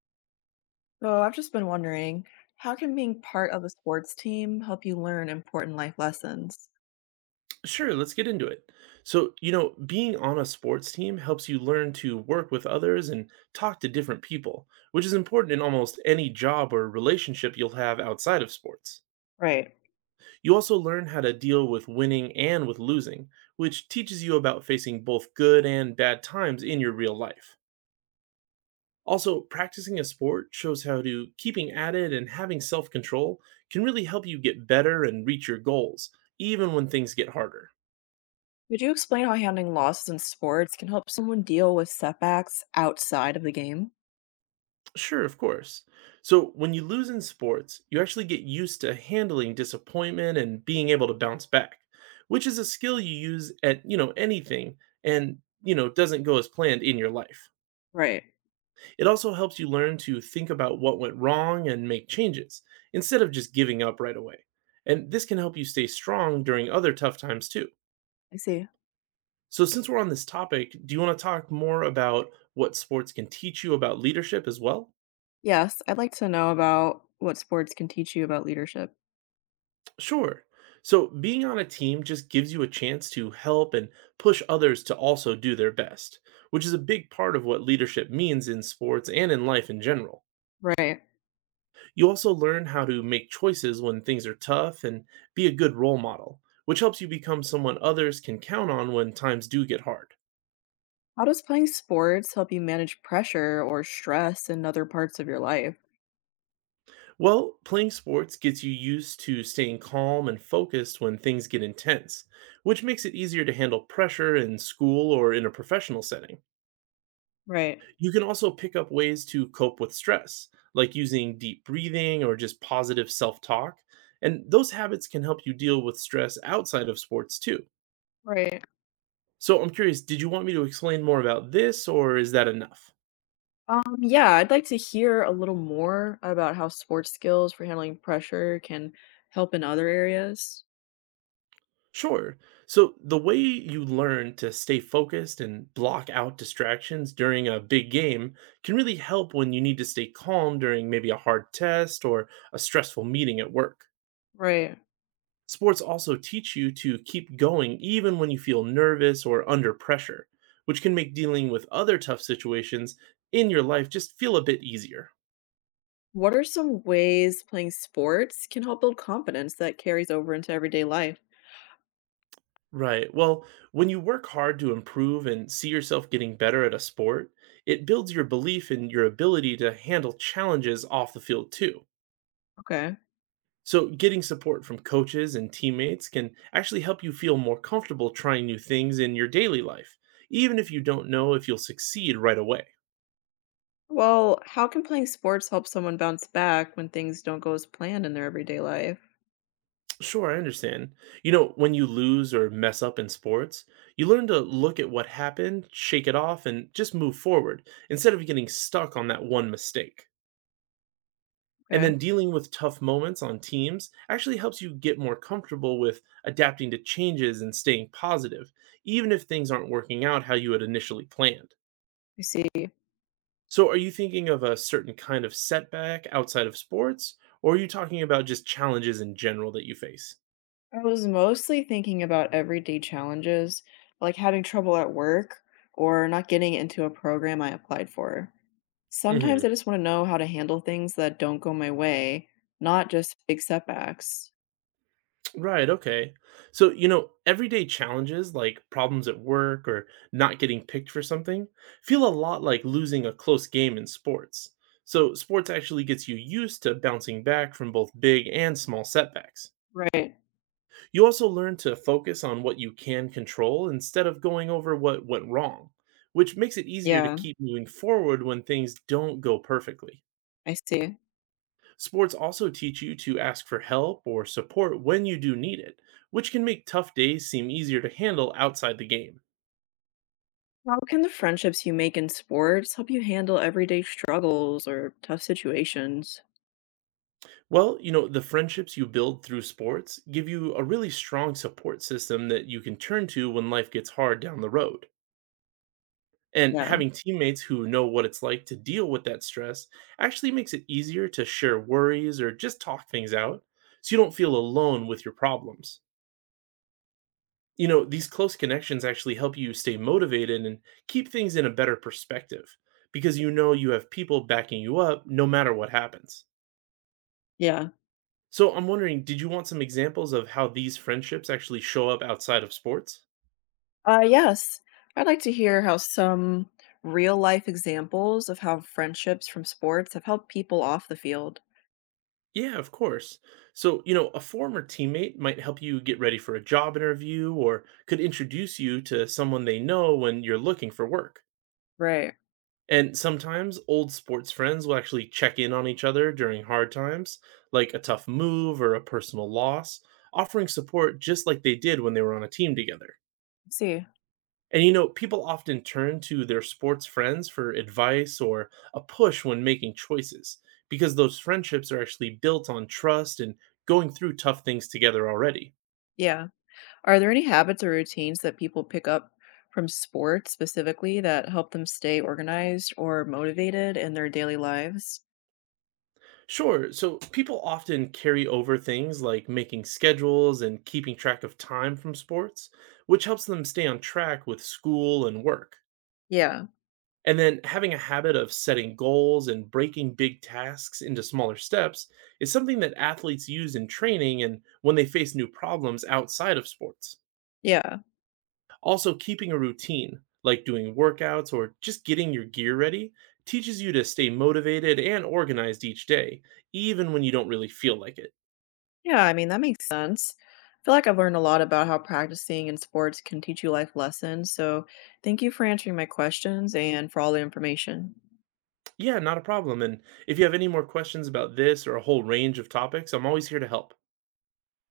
So I've just been wondering, how can being part of a sports team help you learn important life lessons? Sure, let's get into it. So being on a sports team helps you learn to work with others and talk to different people, which is important in almost any job or relationship you'll have outside of sports. Right. You also learn how to deal with winning and with losing, which teaches you about facing both good and bad times in your real life. Also, practicing a sport shows how to keeping at it and having self control can really help you get better and reach your goals, even when things get harder. Could you explain how handling losses in sports can help someone deal with setbacks outside of the game? Sure, of course. So, when you lose in sports, you actually get used to handling disappointment and being able to bounce back, which is a skill you use at anything and doesn't go as planned in your life. Right. It also helps you learn to think about what went wrong and make changes instead of just giving up right away. And this can help you stay strong during other tough times too. I see. So, since we're on this topic, do you want to talk more about what sports can teach you about leadership as well? Yes, I'd like to know about what sports can teach you about leadership. Sure. So being on a team just gives you a chance to help and push others to also do their best, which is a big part of what leadership means in sports and in life in general. Right. You also learn how to make choices when things are tough and be a good role model, which helps you become someone others can count on when times do get hard. How does playing sports help you manage pressure or stress in other parts of your life? Well, playing sports gets you used to staying calm and focused when things get intense, which makes it easier to handle pressure in school or in a professional setting. Right. You can also pick up ways to cope with stress, like using deep breathing or just positive self talk. And those habits can help you deal with stress outside of sports too. Right. So I'm curious, did you want me to explain more about this or is that enough? Yeah, I'd like to hear a little more about how sports skills for handling pressure can help in other areas. Sure. So the way you learn to stay focused and block out distractions during a big game can really help when you need to stay calm during maybe a hard test or a stressful meeting at work. Right. Sports also teach you to keep going even when you feel nervous or under pressure, which can make dealing with other tough situations in your life just feel a bit easier. What are some ways playing sports can help build confidence that carries over into everyday life? Right. Well, when you work hard to improve and see yourself getting better at a sport, it builds your belief in your ability to handle challenges off the field too. Okay. So, getting support from coaches and teammates can actually help you feel more comfortable trying new things in your daily life, even if you don't know if you'll succeed right away. Well, how can playing sports help someone bounce back when things don't go as planned in their everyday life? Sure, I understand. You know, when you lose or mess up in sports, you learn to look at what happened, shake it off, and just move forward instead of getting stuck on that one mistake. And Okay. then dealing with tough moments on teams actually helps you get more comfortable with adapting to changes and staying positive, even if things aren't working out how you had initially planned. You see. So, are you thinking of a certain kind of setback outside of sports, or are you talking about just challenges in general that you face? I was mostly thinking about everyday challenges, like having trouble at work or not getting into a program I applied for. Hmm. Sometimes I just want to know how to handle things that don't go my way, not just big setbacks. Right, okay. So everyday challenges like problems at work or not getting picked for something feel a lot like losing a close game in sports. So, sports actually gets you used to bouncing back from both big and small setbacks. Right. You also learn to focus on what you can control instead of going over what went wrong, which makes it easier to Yeah, keep moving forward when things don't go perfectly. I see. Sports also teach you to ask for help or support when you do need it, which can make tough days seem easier to handle outside the game. How can the friendships you make in sports help you handle everyday struggles or tough situations? Well the friendships you build through sports give you a really strong support system that you can turn to when life gets hard down the road. And Yeah. having teammates who know what it's like to deal with that stress actually makes it easier to share worries or just talk things out so you don't feel alone with your problems. These close connections actually help you stay motivated and keep things in a better perspective because you know you have people backing you up no matter what happens. Yeah. So I'm wondering, did you want some examples of how these friendships actually show up outside of sports? Yes. I'd like to hear how some real life examples of how friendships from sports have helped people off the field. Yeah, of course. So a former teammate might help you get ready for a job interview or could introduce you to someone they know when you're looking for work. Right. And sometimes old sports friends will actually check in on each other during hard times, like a tough move or a personal loss, offering support just like they did when they were on a team together. See. And people often turn to their sports friends for advice or a push when making choices, because those friendships are actually built on trust and going through tough things together already. Yeah. Are there any habits or routines that people pick up from sports specifically that help them stay organized or motivated in their daily lives? Sure. So people often carry over things like making schedules and keeping track of time from sports, which helps them stay on track with school and work. Yeah. And then having a habit of setting goals and breaking big tasks into smaller steps is something that athletes use in training and when they face new problems outside of sports. Yeah. Also, keeping a routine, like doing workouts or just getting your gear ready, teaches you to stay motivated and organized each day, even when you don't really feel like it. Yeah. I mean, that makes sense. I feel like I've learned a lot about how practicing in sports can teach you life lessons. So thank you for answering my questions and for all the information. Yeah, not a problem. And if you have any more questions about this or a whole range of topics, I'm always here to help.